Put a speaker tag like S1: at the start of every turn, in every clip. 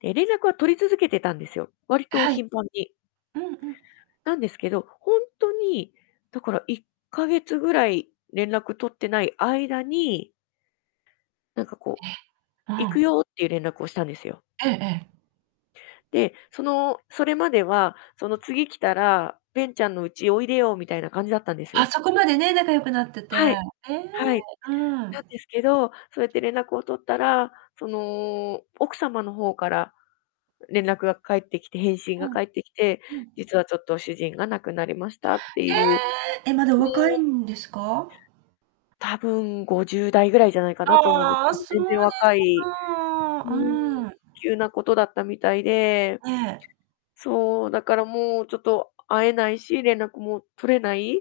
S1: で、連絡は取り続けてたんですよ。割と
S2: はい。
S1: 頻繁に。
S2: うんうん。
S1: なんですけど、ほんとに、だから1ヶ月ぐらい連絡取ってない間になんかこう
S2: ええ。う
S1: 「行く
S2: ん。
S1: よ」っていう、連絡をしたんですよ。
S2: ええええ。
S1: で、そのそれまでは「その次来たら、ベンちゃんの家おいでよ」みたいな感じだったんです
S2: あ、
S1: よ。
S2: そこまでね、仲良くなってて。
S1: はい。
S2: ええ。
S1: はい。
S2: う
S1: なん
S2: ん。
S1: ですけど、そうやって連絡を取ったら、その奥様の方から、連絡が返ってきて返信
S2: う
S1: が
S2: ん。
S1: 返ってきて
S2: うん。
S1: 「実はちょっと主人が亡くなりました」って
S2: え
S1: いう。
S2: え！え、まだお
S1: も
S2: 若い
S1: う。
S2: んですか？
S1: たぶん50代ぐらいじゃないかなと思うんです、
S2: ああ、
S1: 多分
S2: そうで
S1: 全然若
S2: す
S1: い
S2: か。
S1: う
S2: う
S1: ん、
S2: ーん。
S1: 急なことだったみたいで。
S2: ええ。
S1: そう、だからもうちょっと会えないし、連絡も取れないっ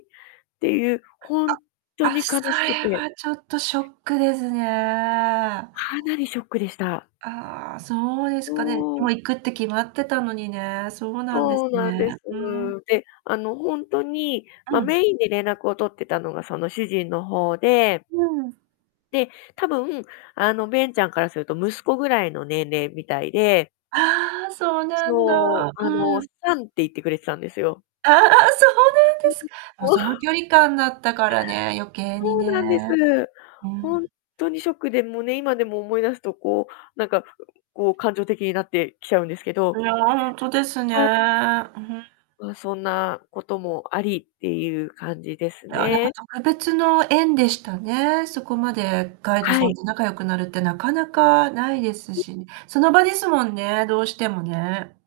S1: ていう、ほんっと
S2: あ、あ。あ、
S1: に悲
S2: そ
S1: しく
S2: れ
S1: て。
S2: はちょっとショックですね。
S1: かなりショックでした。
S2: ああ、そうですか。ね、
S1: も
S2: も
S1: う。
S2: う行くって決まってたのにね。そうなんで
S1: そ
S2: す
S1: うなん
S2: ね。
S1: です。
S2: ふーん。
S1: で、あの、ほんとに、
S2: う
S1: ま、
S2: ん。
S1: メインで連絡を取ってたのが、その主人の方で
S2: うん。
S1: で、多分、あの、ベンちゃんからすると、息子ぐらいの年齢みたいで
S2: ああ、そうなんだ。
S1: そう、あ
S2: う
S1: の
S2: ん。
S1: サンって言ってくれてたんですよ。
S2: ああ、そうなん
S1: う
S2: で
S1: ん。
S2: すか。もう
S1: もう。
S2: その距離感だったからね、余計に
S1: そうなんで
S2: ね。
S1: す。
S2: う
S1: ほん
S2: ん。
S1: とにショックで、もうね、今でも思い出すとこう、なんかこう感情的になってきちゃうんですけ
S2: い
S1: ど。
S2: や、ほんとですね。
S1: まあ。
S2: う、ふん。
S1: ま、そんなこともありっていう感じです
S2: いや、なんか
S1: ね。
S2: 特別の縁でしたね。そこまでガイド
S1: は
S2: さ
S1: い。
S2: んと仲良くなるって、なかなかないです
S1: うん。
S2: し。その場ですもんね、どうしてもね。